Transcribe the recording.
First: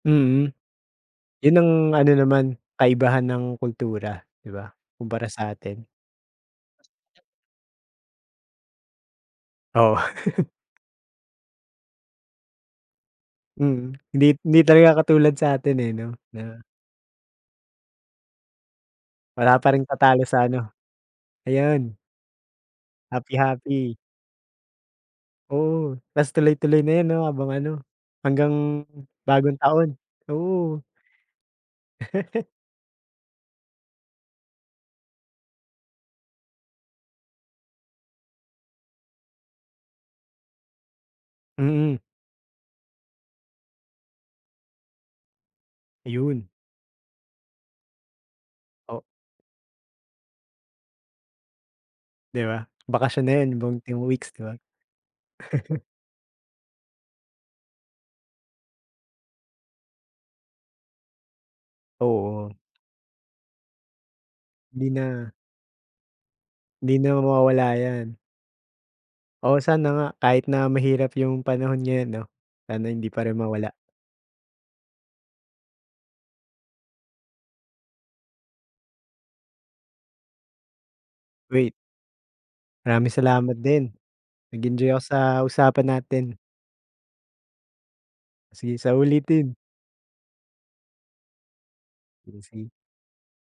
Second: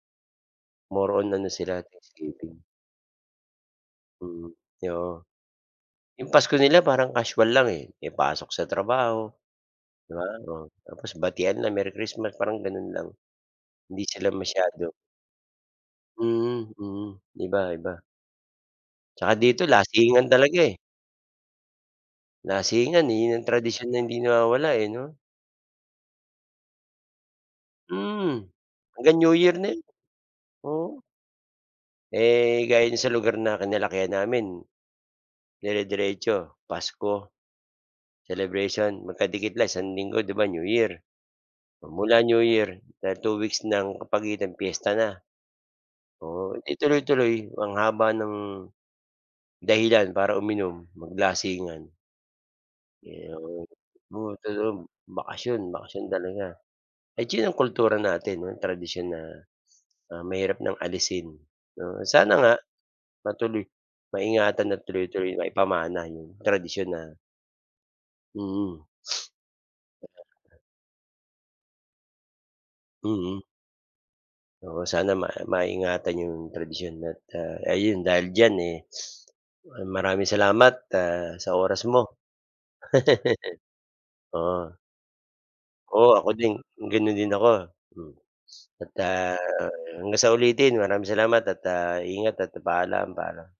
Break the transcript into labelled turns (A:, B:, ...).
A: Mhm,
B: More on ano
A: yun ang
B: sila Thanks
A: ano naman
B: Giving.
A: kaibahan ng kultura 'di
B: Mm,
A: ba?
B: oo.
A: Kumpara sa atin.
B: Yung Pasko nila parang casual lang, eh, may pasok sa trabaho,
A: Oo.
B: 'di ba, oh. Tapos batian na Merry Christmas. parang gano'n lang.
A: Mm,
B: Hindi
A: hindi
B: sila
A: hindi
B: masyado
A: talaga katulad sa atin, eh, 'no na
B: Mhm, mm. Iba, iba. Tsaka
A: Wala
B: dito
A: pa ring tatalo
B: lasingan
A: sa
B: talaga,
A: ano,
B: eh.
A: ayan.
B: Lasingan, eh, yun ang tradisyon
A: Happy-happy.
B: na hindi nawawala, eh, 'no?
A: Oo. Tas tuloy-tuloy na yan 'no habang ano
B: Mm,
A: hanggang
B: hanggang New Year
A: bagong
B: na yun.
A: taon, oo.
B: Oo. Eh, gaya nung sa lugar na kinalakihan namin. Dirediretso Pasko, celebration magkadikit lang isang linggo. 'Di ba New Year.
A: Mm.
B: Pamula New Year dahil 2 weeks ng kapagitan piyesta na.
A: Ayun.
B: Oo 'di tuloy-tuloy ang haba ng,
A: O
B: dahilan para uminom maglasingan.
A: 'Di ba, bakasyon na yun
B: Iyon.
A: buong 10 weeks 'di ba?
B: [unintelligible] bakasyon, bakasyon talaga. Ay sinong kultura natin tradisyon na, ah, mahirap ng alisin 'no sana
A: Oo.
B: nga matuloy, maingatan at
A: 'Di na.
B: tuloy-tuloy maipamana yung tradisyon
A: 'Di
B: na.
A: na mawawala 'yan.
B: Mm.
A: O sana nga kahit
B: sabagay.
A: na mahirap yung panahon ngayon 'no. Sana hindi pa rin
B: Mm.
A: mawala.
B: Oo sana ma maingatan 'yong tradisyon at, ah, ayun dahil diyan, eh, ah, maraming salamat, ah, sa
A: Wait.
B: oras mo.
A: Maraming salamat din.
B: Oo.
A: Nag-enjoy ako sa usapan
B: Oo, ako
A: natin.
B: din gano'n din ako, mm.
A: Sige sa
B: Pagka
A: ulitin.
B: hanggang sa ulitin maraming salamat at, ah, ingat
A: O
B: at ta
A: sige.
B: paalam, paalam.